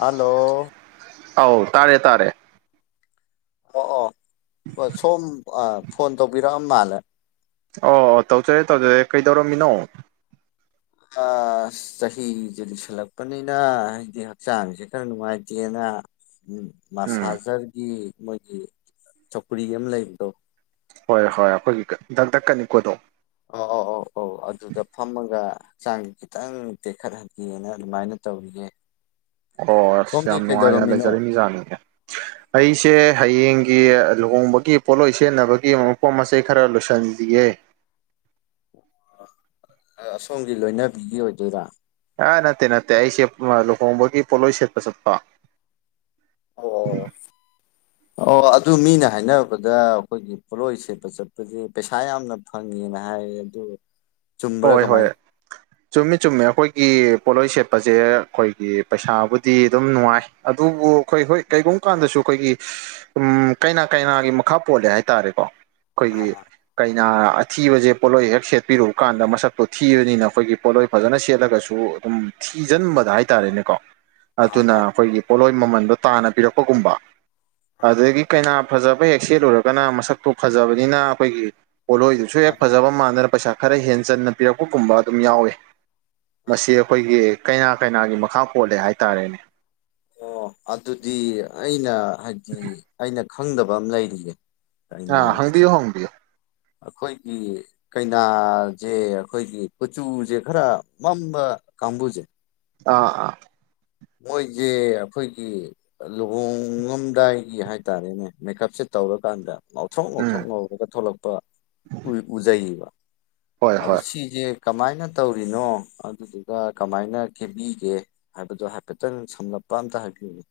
hello ꯑꯥꯎ ꯇꯥꯔꯦ ꯇꯥꯔꯦ ꯑꯥ ꯑꯥ ꯁꯣꯝ ꯑꯥ ꯐꯣꯟ ꯇꯧꯕꯤꯔꯛꯑꯝ ꯃꯥꯜꯂꯦ ꯑꯥ ꯇꯧꯖꯔꯦ ꯇꯧꯖꯔꯦ ꯀꯩꯗꯧꯔꯝꯃꯤꯅꯣ ꯑꯁ ꯆꯍꯤꯁꯦ ꯂꯤꯁꯜꯂꯛꯄꯅꯤꯅ ꯑꯩꯗꯤ ꯍꯛꯆꯥꯡꯁꯦ ꯈꯔ ꯅꯨꯡꯉꯥꯏꯇꯦꯅ ꯑ ꯎꯝ ꯎꯝ ꯃꯁꯥꯖꯔꯒꯤ ꯃꯣꯏꯒꯤ ꯆꯧꯀ꯭ꯔꯤ ꯑꯃ ꯂꯩꯕꯗꯣ ꯍꯣꯏ ꯍꯣꯏ ꯑꯩꯈꯣꯏꯒꯤ ꯗꯛ ꯗꯛ ꯀꯅꯤꯛꯄꯗꯣ ꯑ ꯑꯥ ꯑꯧ ꯑꯧ ꯑꯗꯨꯗ ꯐꯝꯃꯒ ꯍꯛꯆꯥꯡꯁꯦ ꯈꯤꯇꯪ ꯇꯦꯛꯈꯠꯍꯟꯒꯦꯅ ꯑꯗꯨꯃꯥꯏꯅ ꯇꯧꯔꯤꯌꯦ ꯑꯣ ꯑꯁ ꯁꯣꯝꯗꯤ ꯌꯥꯝ ꯅꯨꯡꯉꯥꯏꯅ ꯀꯩꯗꯧꯔꯝꯃꯤꯅꯣ ꯂꯩꯖꯔꯝꯃꯤ ꯖꯥꯠꯅꯤꯅꯦ ꯑ, ꯑꯩꯁꯦ ꯍꯌꯦꯡ ꯒꯤꯂꯨꯍꯣꯡꯕꯒꯤ ꯄꯣꯠꯂꯣꯏ ꯁꯦꯠꯅꯕꯒꯤ ꯃꯄꯣꯠ ꯃꯆꯩ ꯈꯔ ꯂꯣꯏꯁꯤꯜꯗ꯭ꯔꯤꯌꯦ ꯑꯁꯣꯝꯒꯤ ꯂꯣꯏꯅꯕꯤꯒꯤ ꯑꯣꯏꯗꯣꯏꯔꯥ ꯑ ꯅꯠꯇꯦ ꯅꯠꯇꯦ ꯑꯩꯁꯦ ꯂꯨꯍꯣꯡꯕꯒꯤ ꯄꯣꯂꯣ ꯁꯦꯠꯄ ꯆꯠꯄ [inaudible] ꯑꯣ ꯑꯣ ꯑꯣ ꯑꯗꯨ ꯃꯤꯅ ꯍꯥꯏꯔꯕꯗ ꯑꯩꯈꯣꯏꯒꯤ ꯄꯣꯠꯂꯣꯏ ꯁꯦꯠꯄ ꯆꯠꯄꯁ ꯄꯩꯁꯥ ꯌꯥꯝꯅ ꯐꯪꯉꯦꯅ ꯍꯥꯏ ꯍꯥꯏ ꯑꯗꯨ ꯆꯨꯝꯕ꯭ꯔꯥ ꯍꯣꯏ ꯀꯃꯥꯏꯅ ꯍꯣꯏ ꯆꯨꯝꯃꯤ ꯆꯨꯝꯃꯦ ꯑꯩꯈꯣꯏꯒꯤ ꯄꯣꯠꯂꯣꯏ ꯁꯦꯠꯄꯁꯦ ꯑꯩꯈꯣꯏꯒꯤ ꯄꯩꯁꯥꯕꯨꯗꯤ ꯑꯗꯨꯝ ꯅꯨꯡꯉꯥꯏ ꯑꯗꯨꯕꯨ ꯑꯩꯈꯣꯏ ꯍꯣꯏ ꯀꯩꯒꯨꯝꯕ ꯀꯥꯟꯗꯁꯨ ꯑꯩꯈꯣꯏꯒꯤ ꯎꯝ ꯀꯩꯅꯥ ꯀꯩꯅꯥꯒꯤ ꯃꯈꯥ ꯄꯣꯜꯂꯦ ꯍꯥꯏꯇꯥꯔꯦꯀꯣ ꯑꯩꯈꯣꯏꯒꯤ ꯑꯥ ꯀꯩꯅ ꯑꯊꯤꯕꯁꯦ ꯄꯣꯠꯂꯣꯏ ꯍꯦꯛ ꯁꯦꯠꯄꯤꯔꯛꯎ ꯀꯀꯥꯟꯗ ꯃꯁꯛꯇꯨ ꯊꯤꯕꯅꯤꯅ ꯑꯩꯈꯣꯏꯒꯤ ꯄꯣꯠꯂꯣꯏ ꯐꯖꯅ ꯁꯦꯠꯂꯒꯁꯨ ꯑꯗꯨꯝ ꯊꯤꯖꯤꯟꯕꯗ ꯍꯥꯏꯇꯥꯥꯔꯦꯅꯦꯀꯣ ꯑꯥ ꯑꯗꯨꯅ ꯑꯥ ꯑꯩꯈꯣꯏꯒꯤ ꯄꯣꯠꯂꯣꯏ ꯃꯃꯟꯗꯣ ꯇꯥꯟꯅ ꯄꯤꯔꯛꯄꯒꯨꯝꯕ ꯑꯗꯒꯤ ꯀꯩꯅꯥ ꯐꯖꯕ ꯍꯦꯛ ꯁꯦꯠꯂꯨꯔꯒꯅ ꯃꯁꯛꯇꯨ ꯐꯖꯕꯅꯤꯅ ꯑꯩꯈꯣꯏꯒꯤ ꯄꯣꯠꯂꯣꯏꯗꯨꯁꯨ ꯑꯥ ꯍꯦꯛ ꯃꯥꯅꯦ ꯐꯖꯕ ꯃꯥꯟꯗꯅ ꯄꯩꯁꯥ ꯈꯔ ꯍꯦ ꯆꯟꯅ ꯄꯤꯔꯛꯄꯒꯨꯝꯕ ꯑꯗꯨꯝ ꯌꯥꯎꯏꯤ ꯑꯥ ꯃꯁꯤ ꯑꯩꯈꯣꯏꯒꯤ ꯀꯩꯅꯥ ꯀꯩꯅꯥꯒꯤ ꯃꯈꯥ ꯄꯣꯜꯂꯦ ꯍꯥꯏꯇꯥꯔꯦꯅꯦ ꯑꯣ ꯑꯗꯨꯗꯤ ꯑꯩꯅ ꯍꯥꯏꯗꯤ ꯑꯩꯅ ꯈꯪꯗꯕ ꯑꯃ ꯂꯩꯔꯤꯌꯦ ꯑ ꯀꯩꯅꯥꯒꯤꯁꯦ ꯍꯪꯕꯤꯌꯣ ꯍꯪꯕꯤꯌꯣ ꯑꯩꯈꯣꯏꯒꯤ ꯀꯩꯅꯥꯁꯦ ꯑꯩꯈꯣꯏꯒꯤ ꯀꯆꯨꯁꯦ ꯈꯔ ꯃꯝꯕ ꯀꯥꯡꯕꯨꯖꯦ ꯑꯥ ꯑꯥ ꯃꯣꯏꯁꯦ ꯑꯩꯈꯣꯏꯒꯤ ꯂꯨꯍꯣꯡꯉꯝꯗꯥꯏꯒꯤ ꯍꯥꯏꯇꯥꯔꯦꯅꯦ ꯃꯦꯀꯞꯁꯦ ꯇꯧꯔꯀꯥꯟꯗ ꯉꯥꯎꯊꯣꯛ ꯎꯝ ꯉꯥꯎꯊ꯭ꯔꯣꯛ ꯉꯧꯔꯒ ꯊꯣꯛꯂꯛꯄ ꯎꯖꯩꯌꯦꯕ ꯍꯣꯏ ꯑꯗ ꯍꯣꯏ ꯁꯤꯁꯦ ꯀꯃꯥꯏꯅ ꯇꯧꯔꯤꯅꯣ ꯑꯗꯨꯗꯨꯒ ꯀꯃꯥꯏꯅ ꯈꯦꯕꯤꯒꯦ ꯍꯥꯏꯕꯗꯣ ꯍꯥꯏꯐꯦ ꯍꯥꯢꯐꯦꯠꯇꯪ ꯁꯝꯂꯞꯄ ꯑꯝꯇ ꯍꯥꯏꯕꯤꯌꯨꯅꯦ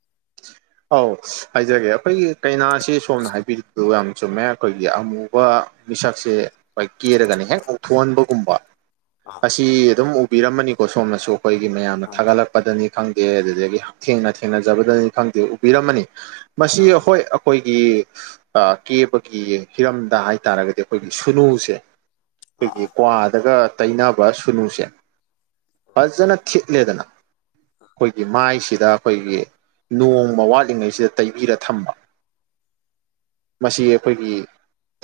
ꯑꯧ ꯍꯥꯏꯖꯒꯦ ꯑꯩꯈꯣꯏꯒꯤ ꯀꯩꯅꯥꯁꯤ ꯁꯣꯝꯅ ꯍꯥꯏꯕꯤꯗꯣ ꯌꯥꯝ ꯆꯨꯝꯃꯦ ꯑꯩꯈꯣꯏꯒꯤ ꯑꯃꯨꯕ ꯃꯤꯁꯛꯁꯦ ꯑꯩꯈꯣꯏ ꯀꯦꯔꯒꯅꯤ ꯍꯦꯛ ꯎꯊꯣꯛꯍꯟꯕꯒꯨꯝꯕ ꯑꯥ ꯑꯁꯤ ꯑꯗꯨꯝ ꯎꯕꯤꯔꯝꯃꯅꯤꯀꯣ ꯁꯣꯝꯅꯁꯨ ꯑꯩꯈꯣꯏꯒꯤ ꯃꯌꯥꯝꯅ ꯑꯥ ꯊꯥꯒꯠꯂꯛꯄꯗꯅꯤ ꯈꯪꯗꯦ ꯑꯗꯨꯗꯒꯤ ꯍꯛꯊꯦꯡꯅ ꯊꯦꯡꯅꯖꯕꯗꯅꯤ ꯈꯪꯗꯦ ꯎꯕꯤꯔꯝꯃꯅꯤ ꯃꯁꯤ ꯑꯥ ꯍꯈꯣꯏ ꯑꯩꯈꯣꯏ ꯀꯦꯕꯒꯤ ꯍꯤꯔꯝꯗ ꯍꯥꯏꯇꯥꯔꯒꯗꯤ ꯑꯩꯈꯣꯏꯒꯤ ꯁꯨꯅꯨꯁꯦ ꯑꯥ ꯑꯩꯈꯣꯏꯒꯤ ꯑꯥ ꯀ꯭ꯋꯥꯗꯒ ꯇꯩꯅꯕ ꯁꯨꯅꯨꯁꯦ ꯐꯖꯅ ꯊꯤ ꯊꯤꯠꯂꯦꯗꯅ ꯑꯩꯈꯣꯏꯒꯤ ꯃꯥꯏꯁꯤꯗ ꯑꯩꯈꯣꯏꯒꯤ ꯅꯣꯡ ꯋꯥꯠꯂꯤꯉꯩꯁꯤꯗ ꯇꯩꯕꯤꯔ ꯊꯝꯕ ꯃꯁꯤ ꯑꯩꯈꯣꯏꯒꯤ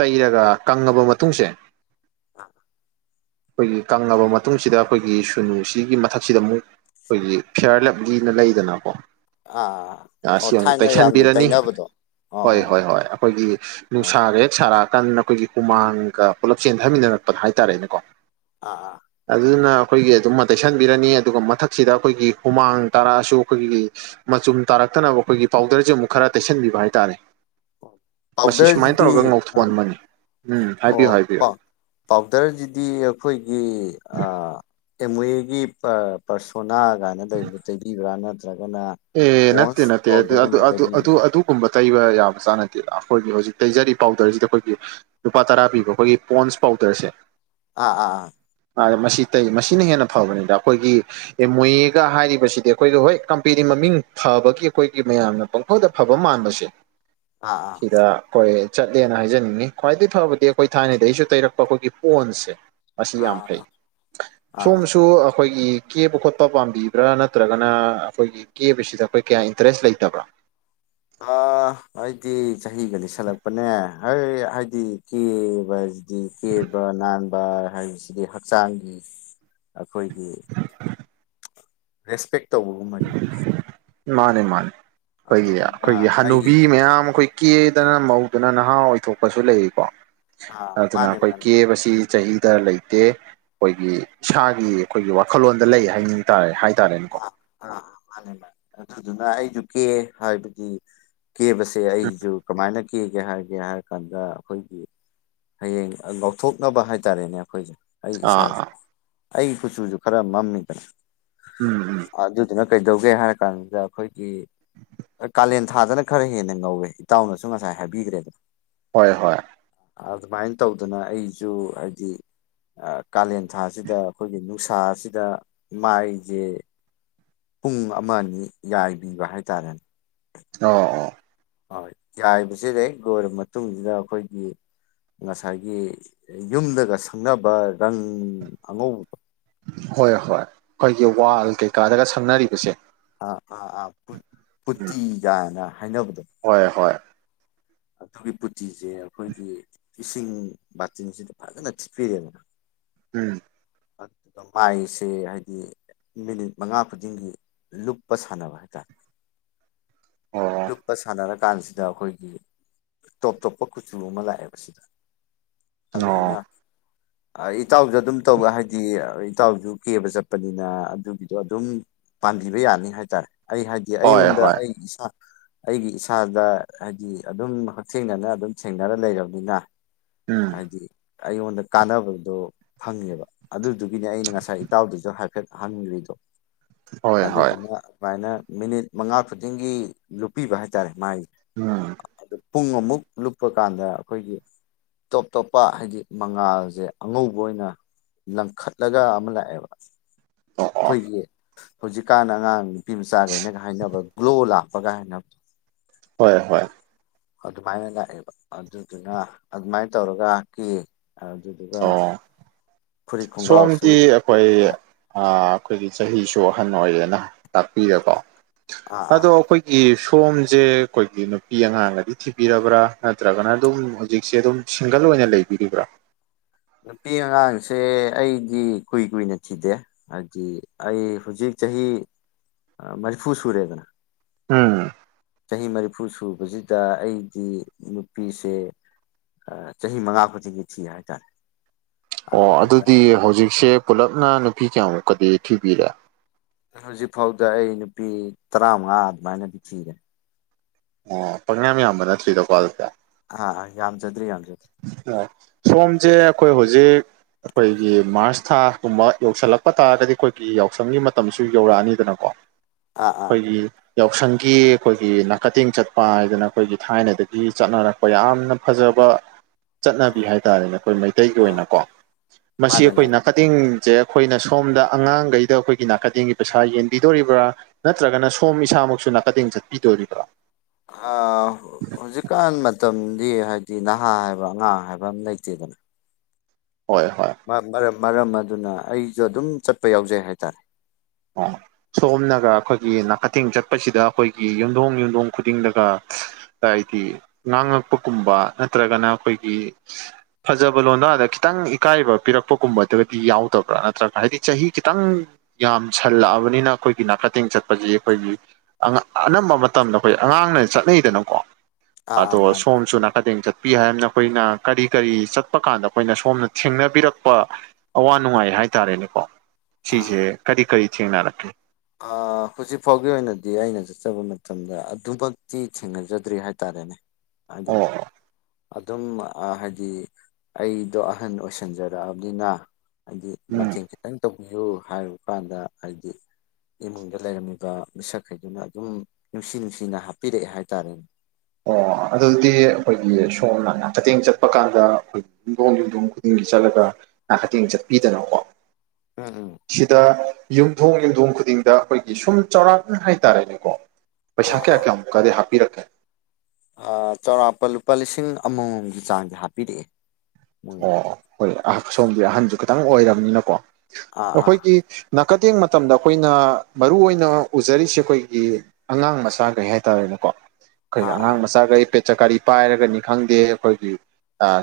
ꯇꯩꯔꯒ ꯀꯪꯉꯕ ꯃꯇꯨꯡꯁꯦ ꯑꯥ ꯑꯩꯈꯣꯏꯒꯤ ꯀꯪꯉꯕ ꯃꯇꯨꯡꯁꯤꯗ ꯑꯩꯈꯣꯏꯒꯤ ꯁꯨꯅꯨꯁꯤꯒꯤ ꯃꯊꯛꯁꯤꯗ ꯑꯃꯨꯛ ꯑꯩꯈꯣꯏꯒꯤ ꯐꯤꯌꯥꯔ ꯂꯝꯖꯤꯅ ꯂꯩꯗꯅꯀꯣ ꯑꯥ ꯌꯥꯁꯤ ꯑꯣ ꯑꯃꯨꯛ ꯊꯥꯏꯅ ꯌꯥꯝꯅ ꯇꯩꯁꯟꯕꯤꯔꯅꯤ ꯇꯩꯅꯕꯗꯣ ꯑꯥ ꯍꯣꯏ ꯑꯥ ꯍꯣꯏ ꯍꯣꯏ ꯑꯩꯈꯣꯏꯒꯤ ꯑꯥ ꯅꯨꯡꯁꯥꯒ ꯍꯦꯛ ꯁꯥꯔꯥꯛ ꯀꯟ ꯑꯩꯈꯣꯏꯒꯤ ꯍꯨꯃꯥꯡꯒ ꯄꯨꯂꯞ ꯆꯦꯟꯊꯃꯤꯟꯅꯔꯛꯄꯗ ꯍꯥꯏꯇꯥꯔꯦꯅꯦꯀꯣ ꯑꯥ ꯑꯥ ꯑꯗꯨꯅ ꯑꯩꯈꯣꯏꯒꯤ ꯑꯗꯨꯝꯃ ꯇꯩꯁꯟꯕꯤꯔꯅꯤ ꯑꯗꯨꯒ ꯃꯊꯛꯁꯤꯗ ꯑꯩꯈꯣꯏꯒꯤ ꯍꯨꯃꯥꯡ ꯇꯥꯔꯛꯑꯁꯨ ꯑꯩꯈꯣꯏꯒꯤ ꯃꯆꯨꯝ ꯇꯥꯔꯛꯇꯅꯕ ꯑꯩꯈꯣꯏꯒꯤ ꯄꯥꯎꯗꯔꯁꯦ ꯑꯃꯨꯛ ꯈꯔ ꯇꯩꯁꯟꯕꯤꯕ ꯍꯥꯏꯇꯥꯔꯦ ꯃꯁꯤ ꯁꯨꯃꯥꯏꯅ ꯄꯥꯎꯗꯔꯁꯤꯗꯤ ꯇꯧꯔꯒ ꯑꯥ ꯉꯧꯊꯣꯛꯍꯕꯅꯤ ꯎꯝ ꯍꯥꯏꯕꯤꯌꯨ ꯑꯣ ꯍꯥꯏꯕꯤꯌꯨ ꯄꯥꯎ ꯄꯥꯎꯗꯔꯁꯤꯗꯤ ꯑꯩꯈꯣꯏꯒꯤ ꯑꯥ ꯑꯦꯝꯋꯦ ꯄꯥꯔꯁꯣꯅꯥ ꯀꯥꯏꯅ ꯂꯩꯕꯗꯨꯣ ꯇꯩꯕꯤꯕ꯭ꯔꯥꯅ ꯑꯦ ꯅꯠꯇꯦ ꯅꯠꯇꯦ ꯑꯗꯨ ꯇꯩꯕꯤꯕ꯭ꯔꯥ ꯑꯗꯨ ꯑꯗꯨ ꯀꯨꯝꯕ ꯇꯩꯕ ꯌꯥꯕ ꯆꯥꯅꯗꯦꯗ ꯑꯩꯈꯣꯏꯒꯤ ꯍꯧꯖꯤꯛ ꯇꯩꯖꯔꯤꯕ ꯄꯥꯎꯗꯔꯁꯤꯗ ꯑꯩꯈꯣꯏꯒꯤ ꯂꯨꯄꯥ ꯇꯔꯥ ꯄꯤꯕ ꯑꯩꯈꯣꯏꯒꯤ ꯄꯣꯟꯁ ꯄꯥꯎ ꯄꯥꯎꯗ꯭ꯔꯁꯦ ꯑꯥ ꯑꯥ ꯑꯥ ꯑ ꯃꯁꯤ ꯇꯩ ꯃꯁꯤꯅ ꯍꯦꯟꯅ ꯐꯕꯅꯤꯗ ꯑꯩꯈꯣꯏꯒꯤ ꯑꯦꯝ ꯋꯦꯒ ꯍꯥꯏꯔꯤꯕꯁꯤꯗꯤ ꯑꯩꯈꯣꯏꯒ ꯍꯣꯏ ꯄꯤꯔꯤ ꯃꯃꯤꯡ ꯐꯕꯒꯤ ꯑꯩꯈꯣꯏꯒꯤ ꯃꯌꯥꯝꯅ ꯄꯪꯈꯣꯏꯗ ꯐꯕ ꯃꯥꯟꯕꯁꯦ ꯑꯥ ꯑꯥ ꯑꯥ ꯁꯤꯗ ꯀꯣꯌꯦꯠ ꯆꯠꯂꯦꯅ ꯍꯥꯏꯖꯅꯤꯡꯉꯤ ꯈ꯭ꯋꯥꯏꯗꯗꯒꯤ ꯐꯕꯗꯤ ꯑꯩꯈꯣꯏ ꯊꯥꯏꯅꯗꯒꯤꯁꯨ ꯇꯩꯔꯛꯄ ꯑꯩꯈꯣꯏꯒꯤ ꯄꯣꯟꯁꯁꯦ ꯑꯁꯤ ꯌꯥꯝ ꯑꯥ ꯐꯩ ꯑꯥ ꯑꯥ ꯁꯣꯝꯁꯨ ꯑꯩꯈꯣꯏꯒꯤ ꯀꯦꯕ ꯈꯣꯠꯄ ꯄꯥꯝꯕꯤꯕ꯭ꯔꯥ ꯅꯠꯇ꯭ꯔꯒꯅ ꯑꯩꯈꯣꯏꯒꯤ ꯀꯦꯕꯁꯤꯗ ꯑꯩꯈꯣꯏ ꯀꯌꯥ ꯏꯟꯇꯔꯦꯁ ꯂꯩꯇꯕ꯭ꯔꯥ ꯑꯥ ꯑꯩꯗꯤ ꯆꯍꯤꯒ ꯂꯩꯁꯜꯂꯛꯄꯅꯦ ꯑꯩ ꯍꯥꯏꯗꯤ ꯀꯦꯕ ꯍꯥꯏꯗꯤ ꯀꯦꯕ ꯅꯥꯟꯕ ꯍꯥꯏꯕꯁꯤꯗꯤ ꯍꯛꯆꯥꯡꯒꯤ ꯑꯩꯈꯣꯏꯒꯤ ꯔꯦꯁꯄꯦꯛ ꯇꯧꯕꯒꯨꯝꯕꯅꯤꯗꯅ ꯃꯥꯅꯦ ꯃꯥꯅꯦ ꯑꯩꯈꯣꯏꯒꯤ ꯑꯗꯨꯗꯨꯅ ꯑꯩꯈꯣꯏꯒꯤ ꯑꯩꯒꯤ ꯍꯅꯨꯕꯤ ꯃꯌꯥꯝ ꯑꯩꯈꯣꯏ ꯀꯦꯗꯅ ꯃꯧꯗꯨꯅ ꯅꯍꯥ ꯑꯣꯏꯊꯣꯛꯄꯁꯨ ꯂꯩꯔꯤꯀꯣ ꯑꯥ ꯑꯗꯨꯅ ꯃꯥꯅꯦ ꯑꯩꯈꯣꯏ ꯃꯥꯅꯦ ꯀꯦꯕꯁꯤ ꯆꯍꯤꯗ ꯂꯩꯇꯦ ꯑꯩꯈꯣꯏꯒꯤ ꯏꯁꯥꯒꯤ ꯑꯩꯈꯣꯏꯒꯤ ꯋꯥꯈꯜꯂꯣꯟꯗ ꯂꯩ ꯍꯥꯏꯅꯤꯡ ꯇꯥꯔꯦ ꯍꯥꯏ ꯑꯥ ꯑꯥ ꯑꯥ ꯃꯥꯅꯦ ꯃꯥꯅꯤ ꯑꯗꯨꯗꯨꯅ ꯑꯩꯁꯨ ꯀꯦ ꯍꯥꯏꯕꯗꯤ ꯀꯦꯕꯁꯦ ꯎꯝ ꯑꯩꯁꯨ ꯀꯃꯥꯏꯅ ꯀꯦꯒꯦ ꯍꯥꯏꯒꯦ ꯍꯥꯏꯔ ꯀꯥꯟꯗ ꯑꯩꯈꯣꯏꯒꯤ ꯍꯌꯦꯡ ꯉꯥꯎꯊꯣꯛꯅꯕ ꯍꯥꯏꯇꯥꯔꯦꯅꯦ ꯑꯩꯈꯣꯏꯁꯦ ꯑꯩ ꯑꯥ ꯏꯁꯥꯁꯦ ꯑꯥ ꯑꯩ ꯀꯨꯆꯨꯁꯨ ꯈꯔ ꯃꯝꯃꯤꯗꯅ ꯎꯝ ꯎꯝ ꯑꯗꯨꯗꯨꯅ ꯀꯩꯗꯧꯒꯦ ꯍꯥꯏꯔ ꯀꯥꯟꯗ ꯑꯩꯈꯣꯏꯒꯤ ꯀꯥꯂꯦꯟ ꯊꯥꯗꯅ ꯈꯔ ꯍꯦꯟꯅ ꯉꯧꯋꯦ ꯏꯇꯥꯎꯅꯁꯨ ꯉꯁꯥꯏ ꯍꯥꯏꯕꯤꯈ꯭ꯔꯦꯗꯅ ꯍꯣꯏ ꯍꯣꯏ ꯑꯗꯨꯃꯥꯏꯅ ꯇꯧꯗꯅ ꯑꯩꯁꯨ ꯍꯥꯏꯗꯤ ꯀꯥꯂꯦꯟ ꯊꯥꯁꯤꯗ ꯑꯩꯈꯣꯏꯒꯤ ꯅꯨꯡꯁꯥꯁꯤꯗ ꯃꯥꯏ ꯁꯦ ꯄꯨꯡ ꯑꯃ ꯑꯅꯤ ꯌꯥꯏꯕꯤꯕ ꯍꯥꯏꯇꯥꯔꯦꯅꯦ ꯑꯣ ꯑꯣ ꯍꯣꯏ ꯆꯥꯏꯕꯁꯤꯗꯩ ꯂꯣꯏꯔꯕ ꯃꯇꯨꯡꯁꯤꯗ ꯑꯩꯈꯣꯏꯒꯤ ꯉꯁꯥꯏꯒꯤ ꯌꯨꯝꯗꯒ ꯁꯪꯅꯕ ꯔꯪ ꯑꯉꯧꯕ ꯍꯣꯏ ꯍꯣꯏ ꯑꯩꯈꯣꯏꯒꯤ ꯋꯥꯜ ꯀꯩꯀꯥꯗꯒ ꯁꯝꯅꯔꯤꯕꯁꯦ ꯑ ꯑꯥ ꯑꯥ ꯄꯨ ꯄꯨꯠꯇꯤꯒꯥꯏꯅ ꯍꯣꯏ ꯍꯣꯏ ꯑꯗꯨꯒꯤ ꯄꯨꯇꯤꯁꯦ ꯑꯩꯈꯣꯏꯒꯤ ꯏꯁꯤꯡ ꯕꯥꯇꯤꯟꯁꯤꯗ ꯐꯖꯅ ꯊꯤꯠꯄꯤꯔꯦꯅ ꯎꯝ ꯑꯗꯨꯒ ꯃꯥꯏꯁꯦ ꯍꯥꯏꯗꯤ ꯃꯤꯅꯤꯠ ꯃꯉꯥ ꯈꯨꯗꯤꯡꯒꯤ ꯂꯨꯞꯄ ꯁꯥꯟꯅꯕ ꯍꯥꯏꯇꯥꯔꯦ ꯑꯣ ꯂꯨꯞꯇ ꯁꯥꯟꯅꯔꯀꯥꯟꯁꯤꯗ ꯑꯩꯈꯣꯏꯒꯤ ꯇꯣꯞ ꯇꯣꯞꯄ ꯀꯨꯆꯨꯂꯨ ꯑꯃ ꯂꯥꯛꯑꯦꯕ ꯁꯤꯗ ꯑꯣ ꯑꯗꯨꯅ ꯏꯇꯥꯎꯁꯨ ꯑꯗꯨꯝ ꯇꯧ ꯍꯥꯏꯗꯤ ꯏꯇꯥꯎꯁꯨ ꯀꯦꯕ ꯆꯠꯄꯅꯤꯅ ꯑꯗꯨꯒꯤꯗꯣ ꯑꯗꯨꯝ ꯄꯥꯟꯝꯕꯤꯕ ꯌꯥꯅꯤ ꯍꯥꯏꯇꯥꯔꯦ ꯑꯩ ꯍꯥꯏꯗꯤ ꯍꯣꯏ ꯑꯩꯉꯣꯟꯗ ꯍꯣꯏ ꯑꯩ ꯏꯁꯥ ꯑꯩꯒꯤ ꯏꯁꯥꯗ ꯍꯥꯏꯗꯤ ꯑꯗꯨꯝ ꯍꯛꯊꯦꯡꯅꯅ ꯑꯗꯨꯝ ꯊꯦꯡꯅꯔ ꯂꯩꯔꯕꯅꯤꯅ ꯎꯝ ꯍꯥꯏꯗꯤ ꯑꯩꯉꯣꯟꯗ ꯀꯥꯟꯅꯕꯗꯣ ꯐꯪꯉꯦꯕ ꯑꯗꯨꯒꯤ ꯒꯤꯅꯦ ꯑꯩꯅ ꯉꯁꯥꯏ ꯏꯇꯥꯎꯗꯨꯁꯨ ꯍꯥꯏꯐꯦꯠ ꯍꯟꯈ꯭ꯔꯤꯗꯣ ꯍꯣꯏ ꯍꯣꯏ ꯑꯗꯨꯗꯨꯅ ꯑꯗꯨꯃꯥꯏꯅ ꯃꯤꯅꯤꯠ ꯃꯉꯥ ꯈꯨꯗꯤꯡꯒꯤ ꯂꯨꯞꯄꯤꯕ ꯍꯥꯏꯇꯥꯔꯦ ꯃꯥꯥꯏ ꯎꯝ ꯄꯨꯡ ꯑꯃꯨꯛ ꯂꯨꯞꯄ ꯀꯥꯟꯗ ꯑꯩꯈꯣꯏꯒꯤ ꯇꯣꯞ ꯇꯣꯞꯄ ꯍꯥꯏꯗꯤ ꯃꯉꯥꯜꯁꯦ ꯑꯉꯧꯕ ꯑꯣꯏꯅ ꯂꯪꯈꯠꯂꯒ ꯑꯃ ꯂꯥꯛꯑꯦꯕ ꯑꯣ ꯑꯣ ꯑꯩꯈꯣꯏꯒꯤ ꯍꯧꯖꯤꯛꯀꯥꯟ ꯑꯉꯥꯡ ꯅꯨꯄꯤ ꯃꯆꯥꯈꯩꯅꯒ ꯍꯥꯏꯅꯕ ꯒ꯭ꯂꯣ ꯂꯥꯛ ꯄꯒ ꯍꯥꯏꯅꯕꯗꯣ ꯍꯣꯏ ꯍꯣꯏ ꯑꯗꯨꯃꯥꯏꯅ ꯂꯥꯛꯑꯦꯕ ꯑꯗꯨꯗꯨꯅ ꯑꯗꯨꯃꯥꯏꯅ ꯇꯧꯔꯒ ꯀꯦ ꯑꯗꯨꯗꯨꯒ ꯑꯣ ꯐꯨꯔꯤꯠ ꯈꯣꯡꯒ꯭ꯔꯥꯎꯁꯨ ꯁꯣꯝꯗꯤ ꯑꯩꯈꯣꯏ ꯑꯥ ꯑꯩꯈꯣꯏꯒꯤ ꯆꯍꯤꯁꯨ ꯑꯍꯟ ꯑꯣꯏꯔꯦꯅ ꯇꯥꯛꯄꯤꯔꯀꯣ ꯑꯥ ꯑꯗꯣ ꯑꯩꯈꯣꯏꯒꯤ ꯐꯣꯝꯁꯦ ꯑꯩꯈꯣꯏꯒꯤ ꯅꯨꯄꯤ ꯑꯉꯥꯡꯒꯗꯤ ꯊꯤꯕꯤꯔꯕ꯭ꯔꯥ ꯅꯠꯇ꯭ꯔꯒꯅ ꯑꯗꯨꯝ ꯍꯧꯖꯤꯛꯁꯦ ꯑꯗꯨꯝ ꯁꯤꯡꯒꯜ ꯑꯣꯏ ꯂꯩꯕꯤꯔꯤꯕ꯭ꯔꯥ ꯅꯨꯄꯤ ꯑꯉꯥꯡꯁꯦ ꯑꯩꯗꯤ ꯀꯨꯏ ꯀꯨꯏꯅ ꯊꯤꯗꯦ ꯍꯥꯏꯗꯤ ꯑꯩ ꯍꯧꯖꯤꯛ ꯆꯍꯤ ꯃꯔꯤꯐꯨ ꯁꯨꯔꯦꯗꯅ ꯎꯝ ꯆꯍꯤ ꯃꯔꯤꯐꯨ ꯁꯨꯕꯁꯤꯗ ꯑꯩꯗꯤ ꯅꯨꯄꯤꯁꯦ ꯑꯥ ꯆꯍꯤ ꯃꯉꯥ ꯐ ꯑꯣ ꯑꯗꯨꯗꯨꯅ ꯑꯗꯨꯗꯤ ꯍꯧꯖꯤꯛꯁꯦ ꯄꯨꯂꯞꯅ ꯐꯤ ꯀꯌꯥꯃꯨꯛꯀꯗꯤ ꯊꯤꯕꯤꯔꯦ ꯍꯧꯖꯤꯛ ꯐꯥꯎꯗ ꯑꯩ ꯅꯨꯄꯤ ꯇꯔꯥꯃꯉꯥ ꯑꯗꯨꯃꯥꯏꯅꯗꯤ ꯊꯤꯔꯦ ꯑꯣ ꯄꯪꯌꯥꯝ ꯌꯥꯝꯕ ꯅꯠꯇ꯭ꯔꯤꯗ ꯑꯗꯨꯗꯤꯀꯣ ꯑꯥ ꯑꯥ ꯌꯥꯝꯖꯗ꯭ꯔꯤ ꯌꯥꯝ ꯑ ꯁꯣꯝꯁꯦ ꯑꯩꯈꯣꯏ ꯍꯧꯖꯤꯛ ꯑꯩꯈꯣꯏꯒꯤ ꯃꯥꯔꯁ ꯊꯥꯒꯨꯝꯕ ꯌꯧꯁꯤꯜꯂꯛꯄ ꯇꯥꯔꯒꯗꯤ ꯑꯩꯈꯣꯏꯒꯤ ꯌꯥꯎꯁꯪꯒꯤ ꯃꯇꯝꯁꯨ ꯌꯧꯔꯛꯑꯅꯤꯗꯅꯀꯣ ꯑꯥ ꯑꯥ ꯍꯣꯏꯒꯤ ꯌꯥꯎꯁꯪꯒꯤ ꯑꯩꯈꯣꯏꯒꯤ ꯅꯥꯀꯊꯦꯡ ꯆꯠꯄ ꯍꯥꯏꯗꯅ ꯑꯩꯈꯣꯏꯒꯤ ꯊꯥꯏꯅꯗꯒꯤ ꯆꯠꯅꯔꯛꯄ ꯌꯥꯝꯅ ꯐꯖꯕ ꯕꯥ ꯆꯠꯅꯕꯤ ꯍꯥꯏꯇꯥꯔꯦꯅꯦ ꯑꯩꯈꯣꯏ ꯃꯩꯇꯩꯒꯤ ꯑꯥ ꯑꯣꯏꯅꯀꯣ ꯃꯁꯤ ꯃꯥꯅꯦ ꯑꯩꯈꯣꯏ ꯃꯥꯅꯦ ꯅꯥꯀꯊꯦꯡꯖꯦ ꯑꯩꯈꯣꯏꯅ ꯁꯣꯝꯗ ꯑꯉꯥꯡꯒꯩꯗ ꯑꯩꯈꯣꯏꯒꯤ ꯅꯥꯀꯗꯦꯡ ꯒꯤ ꯄꯩꯁꯥ ꯌꯦꯟꯕꯤꯗꯧꯔꯤꯕ꯭ꯔꯥ ꯅꯠꯇ꯭ꯔꯒꯅ ꯁꯣꯝ ꯏꯁꯥꯃꯛꯁꯨ ꯅꯥꯀꯗꯦꯡ ꯆꯠꯄꯤ ꯗꯧꯔꯤꯕꯔꯥ ꯑꯥ ꯍꯧꯖꯤꯛꯀꯥꯟ ꯃꯇꯝ ꯗꯤ ꯍꯥꯏꯗꯤ ꯅꯍꯥ ꯍꯥꯏꯕ ꯑꯉꯥꯡ ꯍꯥꯏꯕ ꯑꯝ ꯂꯩꯇꯦꯗꯅ ꯍꯣꯏ ꯍꯣꯏ ꯃꯔꯝ ꯃꯔꯝ ꯑꯗꯨꯅ ꯑꯩꯖꯨ ꯑꯗꯨꯝ ꯆꯠꯄ ꯌꯥꯎꯖꯩ ꯍꯥꯏꯇꯥꯔꯦ ꯑꯥ ꯁꯣꯝꯅꯒ ꯑꯩꯈꯣꯏꯒꯤ ꯅꯥꯀꯊꯦꯡ ꯆꯠꯄꯁꯤꯗ ꯑꯩꯈꯣꯏꯒꯤ ꯌꯨꯝꯊꯣꯡ ꯌꯨꯝꯊꯣꯡ ꯈꯨꯗꯤꯡꯗꯒ ꯉꯥꯡꯉꯛꯄꯒꯨꯝꯕ ꯅꯠꯇ꯭ꯔꯒꯅ ꯑꯩꯈꯣꯏꯒꯤ ꯐꯖꯕ ꯂꯣꯟꯗ ꯈꯤꯇꯪ ꯏꯀꯥꯏ ꯏꯀꯥꯏꯕ ꯄꯤꯔꯛꯄꯒꯨꯝꯕꯗꯒꯗꯤ ꯌꯥꯎꯗꯕ꯭ꯔꯥ ꯅꯠꯇ꯭ꯔꯒ ꯍꯥꯏꯗꯤ ꯆꯍꯤ ꯈꯤꯇꯪ ꯌꯥꯝ ꯁꯜꯂꯛꯑꯕꯅꯤꯅ ꯑꯩꯈꯣꯏꯒꯤ ꯅꯥꯀ ꯇꯦꯡ ꯆꯠꯄꯁꯤ ꯑꯩꯈꯣꯏꯒꯤ ꯑꯅꯝꯕ ꯃꯇꯝꯗ ꯑꯩꯈꯣꯏ ꯑꯉꯥꯡꯅ ꯆꯠꯅ ꯗ ꯅꯀꯣ ꯑꯥ ꯑꯥ ꯑꯗꯣ ꯃꯥꯅꯤ ꯁꯣꯝꯁꯨ ꯅꯥꯀꯗ ꯆꯠ ꯄꯤ ꯍꯥꯏꯕꯅ ꯑꯩꯈꯣꯏꯅ ꯀꯔꯤ ꯀꯔꯤ ꯆꯠꯄ ꯀꯥꯟꯗ ꯑꯩꯈꯣꯏꯅ ꯁꯣꯝꯅ ꯊꯦꯡꯅꯕꯤꯔꯛꯄ ꯑꯋꯥ ꯅꯨꯡꯉꯥꯏ ꯍꯥꯏ ꯍꯥꯏꯇꯥꯔꯦꯅꯦꯀꯣ ꯁꯤꯖꯦ ꯑꯥ ꯀꯔꯤ ꯀꯔꯤ ꯊꯦꯡꯅꯔꯛꯀꯦ ꯍꯧꯖꯤꯛ ꯐꯥꯎꯒꯤ ꯑꯣꯏꯅꯗꯤ ꯑꯩꯅ ꯆꯠꯆꯕ ꯃꯇꯝꯗ ꯑꯗꯨꯃꯛꯇꯤ ꯊꯦꯡꯅꯖꯗ꯭ꯔꯤ ꯍꯥꯏꯇꯥꯔꯦꯅꯦ ꯍꯥꯏꯗꯤ ꯑꯣ ꯑꯣ ꯑꯗꯨꯝ ꯍꯥꯏꯗꯤ ꯑꯩꯗꯣ ꯑꯍꯟ ꯑꯣꯏꯁꯟꯖꯔꯛꯑꯕꯅꯤꯅ ꯍꯥꯏꯗꯤ ꯎꯝ ꯃꯇꯦꯡ ꯈꯤꯇꯪ ꯇꯧꯕꯤꯌꯨ ꯍꯥꯏꯔꯕ ꯀꯥꯟꯗ ꯍꯥꯏꯗꯤ ꯏꯃꯨꯡꯗ ꯂꯩꯔꯝꯃꯤꯕ ꯃꯤꯁꯛꯈꯩꯗꯨꯅ ꯑꯗꯨꯝ ꯅꯨꯡꯁꯤ ꯅꯨꯡꯁꯤꯅ ꯍꯥꯞꯄꯤꯔꯛꯑꯦ ꯍꯥꯏꯇꯥꯔꯦꯅꯦ ꯑꯣ ꯑꯗꯨꯗꯤ ꯑꯩꯈꯣꯏꯒꯤ ꯁꯣꯝꯅ ꯅꯀꯗꯦꯡ ꯆꯠꯄ ꯀꯥꯟꯗ ꯑꯩꯈꯣꯏ ꯌꯨꯝꯗꯣꯡ ꯌꯨꯝꯊꯣꯡ ꯈꯨꯗꯤꯡ ꯆꯠꯂꯒ ꯅꯈꯇꯦꯡ ꯆꯠꯄꯤꯗꯅꯀꯣ ꯎꯝ ꯎꯝ ꯁꯤꯗ ꯌꯨꯝꯊꯣꯡ ꯌꯨꯝꯊꯣꯡ ꯈꯨꯗꯤꯡꯗ ꯑꯩꯈꯣꯏꯒꯤ ꯁꯨꯝ ꯆꯥꯎꯔꯥꯛꯅ ꯍꯥꯏꯇꯥꯔꯦꯅꯦꯀꯣ ꯑꯥ ꯄꯩꯁꯥꯀꯌꯥ ꯑꯥ ꯀꯌꯥꯃꯨꯀꯥꯗ ꯍꯥꯞꯄꯤ ꯔꯛꯀꯦ ꯆꯥꯎꯔꯥꯛꯄ ꯂꯨꯄꯥ ꯂꯤꯁꯤꯡ ꯑꯃꯃꯝꯒꯤ ꯆꯥꯡ ꯍꯥꯞꯄꯤꯔꯛꯑꯦ ꯃꯣꯏ ꯑꯣ ꯍꯣꯏ ꯁꯣꯝꯗꯤ ꯑꯍꯟꯁꯨ ꯈꯤꯇꯪ ꯑꯣꯏꯔꯕꯅꯤꯅꯀꯣ ꯑꯥ ꯑꯥ ꯑꯩꯈꯣꯏꯒꯤ ꯀꯇꯦꯡ ꯃꯇꯝꯗ ꯑꯩꯈꯣꯏꯅ ꯃꯔꯨ ꯑꯣꯏꯅ ꯎꯖꯔꯤꯁꯦ ꯑꯩꯈꯣꯏꯒꯤ ꯑꯉꯥꯡ ꯃꯆꯥꯒꯩ ꯍꯥꯏꯇꯥꯔꯦꯅꯦꯀꯣ ꯑꯩꯈꯣꯏꯅ ꯑꯥ ꯑꯥ ꯑꯉꯥꯡ ꯃꯆꯥꯒꯩ ꯄꯦꯆꯀꯥꯔꯤ ꯄꯥꯏꯔꯒꯅꯤ ꯈꯪꯗꯦ ꯑꯩꯈꯣꯏꯒꯤ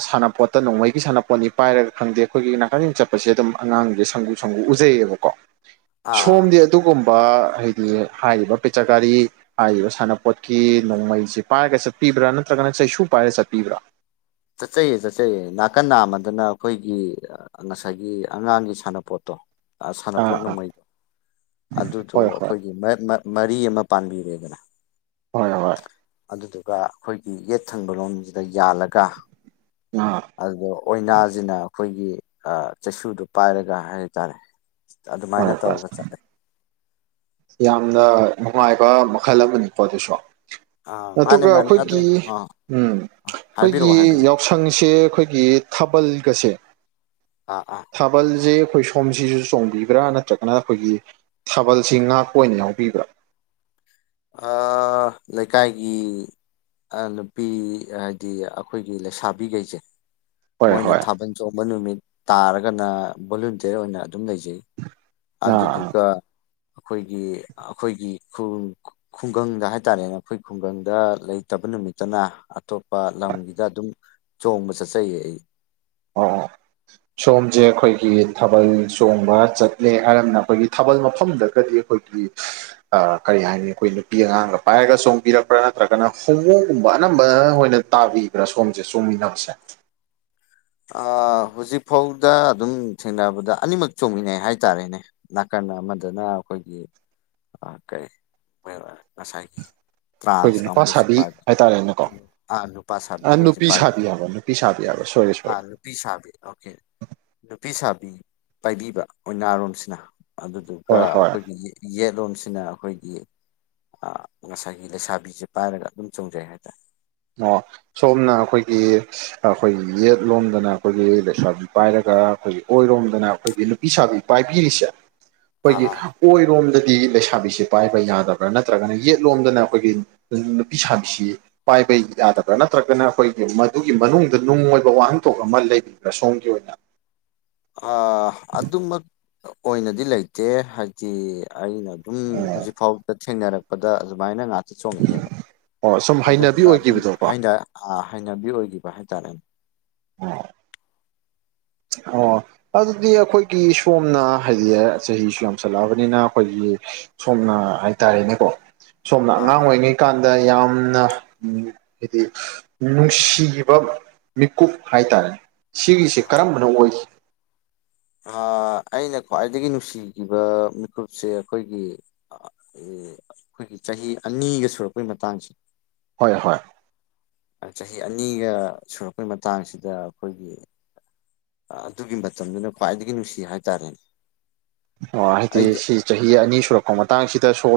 ꯁꯥꯟꯅꯄꯣꯠ ꯅꯣꯡꯃꯩꯒꯤ ꯁꯥꯟꯅꯄꯣꯠꯅꯤ ꯄꯥꯏꯔꯒ ꯈꯪꯗꯦ ꯑꯩꯈꯣꯏꯒꯤ ꯅꯀꯊꯦꯡ ꯆꯠꯄꯁꯦ ꯑꯗꯨꯝ ꯑꯉꯥꯡꯁꯦ ꯁꯪꯒꯨ ꯁꯪꯒꯨ ꯎꯖꯩꯌꯦꯕꯀꯣ ꯑꯥ ꯑꯥ ꯁꯣꯝꯗꯤ ꯑꯗꯨꯒꯨꯝ ꯍꯥꯏꯗꯤ ꯍꯥꯏꯔꯤꯕ ꯄꯦꯆꯀꯔꯤ ꯍꯥꯏꯔꯤꯕ ꯁꯅꯄꯣꯠꯀꯤ ꯅꯣꯡꯃꯩꯁꯤ ꯄꯥꯏꯔꯒ ꯆꯠꯄꯤ ꯕ꯭ꯔꯥ ꯅꯠꯇ꯭ꯔꯒꯅ ꯁꯩꯁꯨ ꯄꯥꯏꯔꯦ ꯆꯠꯄꯤꯕ꯭ꯔꯥ ꯆꯠꯆꯩꯌꯦ ꯆꯠꯆꯩꯌꯦ ꯅꯥꯀꯟ ꯅꯥꯝꯃꯗꯅ ꯑꯩꯈꯣꯏꯒꯤ ꯉꯁꯥꯏꯒꯤ ꯑꯉꯥꯡꯒꯤ ꯁꯥꯟꯅꯄꯣꯠꯇꯣ ꯑꯥ ꯁꯥꯟꯅꯄꯣꯠ ꯑꯥ ꯅꯣꯡꯃꯩ ꯑꯗꯨꯗꯣ ꯍꯣꯏ ꯍꯣꯏ ꯑꯩꯈꯣꯏꯒꯤ ꯃꯔ ꯃꯔꯤ ꯑꯃ ꯄꯥꯟꯕꯤꯔꯦꯗꯅ ꯍꯣꯏ ꯍꯣꯏ ꯑꯗꯨꯒ ꯑꯩꯈꯣꯏꯒꯤ ꯌꯦꯠ ꯊꯪꯕ ꯂꯣꯝꯁꯤꯗ ꯌꯥꯜꯂꯒ ꯑꯥ ꯑꯗꯨ ꯑꯣꯏꯅꯥꯒꯤꯅ ꯑꯩꯈꯣꯏꯒꯤ ꯆꯩꯁꯨꯗꯣ ꯄꯥꯏꯔꯒ ꯍꯥꯏꯇꯥꯔꯦ ꯍꯣꯏ ꯑꯗꯨꯃꯥꯏꯅ ꯍꯣꯏ ꯇꯧꯔꯒ ꯆꯠꯂꯦ ꯌꯥꯝꯅ ꯅꯨꯡꯉꯥꯏꯕ ꯃꯈꯜ ꯑꯃꯅꯤꯀꯣ ꯑꯗꯨꯁꯨ ꯑꯥ ꯃꯥꯅꯦ ꯑꯗꯨꯒ ꯃꯥꯅꯦ ꯑꯗꯣ ꯑꯈꯣꯏꯒꯤ ꯑꯥ ꯎꯝ ꯍꯥꯏꯕꯤꯔꯛꯑꯣ ꯈꯣꯏꯒꯤ ꯍꯥꯏꯕꯤꯔꯛꯑꯣ ꯌꯥꯎꯁꯪꯁꯦ ꯈꯣꯏꯒꯤ ꯊꯥꯕꯜꯒꯁꯦ ꯑꯥ ꯊꯥꯕꯜꯖꯦ ꯈꯣꯏ ꯁꯣꯝꯁꯤꯁꯨ ꯆꯣꯡꯕꯤꯕ꯭ꯔ ꯅꯠꯇ꯭ꯔꯒꯅ ꯈꯣꯏꯒꯤ ꯊꯥꯕꯜꯁꯤ ꯉꯥꯛ ꯑꯣꯏꯅ ꯌꯎꯕꯤꯕ꯭ꯔꯥ ꯑꯥ ꯂꯩꯀꯥꯏꯒꯤ ꯅꯨꯄꯤ ꯍꯥꯏꯗꯤ ꯑꯩꯈꯣꯏꯒꯤ ꯂꯩꯁꯕꯤꯒꯩꯖꯦ ꯍꯣꯏ ꯃꯣꯏꯅ ꯍꯣꯏ ꯊꯥꯕꯜ ꯆꯣꯡꯕ ꯅꯨꯃꯤꯠ ꯇꯥꯔꯒꯅ ꯚꯣꯂꯨꯟꯇꯤꯌꯔ ꯑꯣꯏꯅ ꯑꯗꯨꯝ ꯂꯩꯖꯩ ꯑꯥ ꯑꯗꯨꯗꯨꯒ ꯈꯣꯏꯒꯤ ꯈꯣꯏꯒꯤ ꯈꯨꯡꯒꯪꯗ ꯍꯥꯏꯇꯥꯔꯦꯅꯦ ꯑꯩꯈꯣꯏ ꯈꯨꯡꯒꯪꯗ ꯂꯩꯇꯕ ꯅꯨꯃꯤꯠꯇꯅ ꯑꯇꯣꯞꯄ ꯂꯝꯒꯤꯗ ꯑꯗꯨꯝ ꯆꯣꯡꯕ ꯆꯠꯆꯩꯌꯦ ꯑꯩ ꯑꯣ ꯁꯣꯝꯁꯦ ꯑꯩꯈꯣꯏꯒꯤ ꯊꯥꯕꯜ ꯆꯣꯡꯕ ꯆꯠꯂꯦ ꯍꯥꯏꯔꯝꯃꯤꯅ ꯑꯩꯈꯣꯏꯒꯤ ꯊꯥꯕꯜ ꯃꯐꯝꯗꯒꯗꯤ ꯑꯩꯈꯣꯏꯒꯤ ꯑ ꯀꯔꯤ ꯍꯥꯏꯅꯤ ꯑꯩꯈꯣꯏ ꯅꯨꯄꯤ ꯑꯉꯥꯡꯒ ꯄꯥꯏꯔꯒ ꯆꯣꯡꯕꯤꯔꯛꯄ꯭ꯔꯥ ꯅꯠꯇ꯭ꯔꯒꯅ ꯍꯣꯃꯣ ꯨꯕ ꯑꯅꯝꯕ ꯑꯣꯏꯅ ꯇꯥꯕꯤꯕ꯭ꯔꯥ ꯁꯣꯝꯁꯦ ꯆꯣꯡꯃꯤꯟꯅꯕꯁꯦ ꯑ ꯍꯧꯖꯤꯛꯐꯥꯎꯗ ꯑꯗꯨꯝ ꯊꯦꯡꯅꯕꯗ ꯑꯅꯤꯃꯛ ꯆꯣꯡꯃꯤꯟꯅꯩ ꯍꯥꯏꯇꯥꯔꯦꯅꯦ ꯅꯥꯀꯟ ꯅ ꯑꯃꯗꯅ ꯑꯩꯈꯣꯏꯒꯤ ꯀꯩ ꯉꯁꯥꯏꯒꯤ ꯑꯩꯈꯣꯏꯒꯤ ꯇ꯭ꯔꯥꯟꯁ ꯅꯨꯄꯥ ꯀꯥꯡꯕꯨꯁꯦ ꯁꯥꯕꯤ ꯄꯥꯏꯕ ꯍꯥꯏꯇꯥꯔꯦꯅꯦꯀꯣ ꯅꯨꯨꯄꯥ ꯁꯥꯕꯤꯈꯩꯁꯦ ꯅꯨꯄꯤ ꯄꯥꯏꯕ ꯁꯥꯕꯤ ꯍꯥꯏꯕ ꯅꯨꯄꯤ ꯁꯥꯕꯤ ꯍꯥꯏꯕ ꯁꯣꯏꯔꯦ ꯁꯣꯏꯔꯦ ꯑꯥ ꯅꯨꯄꯤ ꯁꯕꯤ ꯑꯣꯀꯦ ꯅꯨꯨꯄꯤ ꯁꯥꯕꯤ ꯄꯥꯏꯕꯤꯕ ꯑꯣꯏꯅꯔꯣꯝꯁꯤꯅ ꯑꯗꯨꯗꯨꯒ ꯍꯣꯏ ꯍꯣꯏ ꯑꯩꯈꯣꯏꯒꯤ ꯌꯦꯠꯂꯣꯝꯁꯤ ꯅ ꯑꯩꯈꯣꯏꯒꯤ ꯉꯁꯥꯏꯒꯤ ꯂꯩꯁꯥꯕꯤꯁꯦ ꯄꯥꯏꯔꯒ ꯑꯗꯨꯝ ꯆꯣꯡꯖꯩ ꯍꯥꯏꯇꯥꯔꯦ ꯑꯣ ꯁꯣꯝꯅ ꯑꯩꯈꯣꯏꯒꯤ ꯑꯩꯈꯣꯏꯒꯤ ꯌꯦꯠ ꯂꯣꯝꯗꯅ ꯑꯩꯈꯣꯏꯒꯤ ꯂꯩꯁꯥꯕꯤ ꯄꯥꯏꯔꯒ ꯈꯣꯏ ꯑꯣꯏꯔꯣꯝꯗꯅ ꯑꯩꯈꯣꯏꯒꯤ ꯅꯨꯄꯤ ꯁꯥꯕꯤ ꯄꯥꯏꯕꯤꯔꯤꯁꯦ ꯑꯩꯈꯣꯏꯒꯤ ꯑꯥ ꯑꯣꯏꯔꯣꯝꯗ ꯗꯤ ꯂꯩꯁꯥꯕꯤꯁꯤ ꯄꯥꯏꯕ ꯌꯥꯗꯕ꯭ꯔꯥ ꯅꯠꯇ꯭ꯔꯒꯅ ꯌꯦꯠꯂꯣꯝꯗꯅ ꯑꯩꯈꯣꯏꯒꯤ ꯅꯨꯄꯤ ꯁꯥꯕꯤꯁꯤ ꯄꯥꯏꯕ ꯌꯥꯗꯕ꯭ꯔꯥ ꯅꯠꯇ꯭ꯔꯒꯅ ꯑꯩꯈꯣꯏꯒꯤ ꯃꯗꯨꯒꯤ ꯃꯅꯨꯡꯗ ꯅꯨꯡ ꯑꯣꯏꯕ ꯋꯥꯍꯟꯊꯣꯛ ꯑꯃ ꯂꯩꯕꯤꯕ꯭ꯔꯥ ꯁꯣꯝꯒꯤ ꯑꯣꯏꯅ [inaudible] ꯑꯗꯨꯃꯛ ꯑꯣꯏꯅꯗꯤ ꯂꯩꯇꯦ ꯍꯥꯏꯗꯤ ꯑꯩꯅ ꯑꯗꯨꯝ ꯍꯧꯖꯤꯛꯐꯥꯎꯗ ꯊꯦꯡꯅꯔꯛꯄꯗ ꯑꯗꯨꯃꯥꯏꯅ ꯉꯥꯛ ꯆꯣꯉꯛꯑꯦꯕ ꯑꯣ ꯁꯨꯝ ꯍꯩꯅꯕꯤ ꯑꯗꯨꯗꯨꯅ ꯑꯗꯨꯝ ꯑꯣꯏꯈꯤꯕꯗꯣꯀꯣ ꯍꯥꯏꯅ ꯍꯩꯅꯕꯤ ꯑꯣꯏꯈꯤꯕ ꯍꯥꯏꯇꯥꯔꯦꯅꯦ [inaudible] ꯑꯣ ꯑꯗꯨꯗꯤ ꯑꯩꯈꯣꯏꯒꯤ ꯁꯣꯝꯅ ꯍꯥꯏꯗꯤ ꯆꯍꯤꯁꯨ ꯌꯥꯝꯁꯜꯂꯛꯑꯕꯅꯤꯅ ꯑꯩꯈꯣꯏꯒꯤ ꯁꯣꯝꯅ ꯍꯥꯏꯇꯔꯦꯅꯦꯀꯣ ꯁꯣꯝꯅ ꯑꯉꯥꯡ ꯑꯥ ꯑꯣꯏꯔꯤꯉꯩ ꯀꯥꯟꯗ ꯗ ꯌꯥꯝꯅ ꯍꯥꯏꯗꯤ ꯅꯨꯡꯁꯤꯕ ꯃꯤꯀꯨꯞ ꯍꯥꯏꯇꯔꯦ ꯁꯤꯒꯤꯁꯦ ꯀꯔꯝꯕꯅ ꯑꯣꯏꯈꯤ ꯑ ꯑꯩꯅ ꯈ꯭ꯋꯥꯏꯗꯒꯤ ꯅꯨꯡꯁꯤꯈꯤꯕ ꯃꯤꯀꯨꯞꯁꯦ ꯑꯩꯈꯣꯏꯒꯤ ꯑꯦ ꯑꯩꯈꯣꯏꯒꯤ ꯆꯍꯤ ꯑꯅꯤꯒ ꯁꯨꯔꯛꯄꯒꯤ ꯃꯇꯥꯡꯁꯦ ꯍꯣꯏ ꯍꯣꯏ ꯆꯍꯤ ꯑꯅꯤꯒ ꯁꯨꯔꯛꯄꯩ ꯃꯇꯥꯡꯁꯤꯗ ꯑꯩꯈꯣꯏꯒꯤ ꯑꯗꯨꯒꯤ ꯃꯇꯝꯗꯨꯅ ꯈ꯭ꯋꯥꯏꯗꯒꯤ ꯅꯨꯡꯁꯤ ꯍꯥꯏꯇꯔꯦꯅꯦ ꯑꯣ ꯍꯏꯗꯤ ꯁꯤ ꯆꯍꯤ ꯑꯅꯤ ꯁꯨꯔꯛꯄ ꯃꯇꯡꯁꯤꯗ ꯁꯣꯝ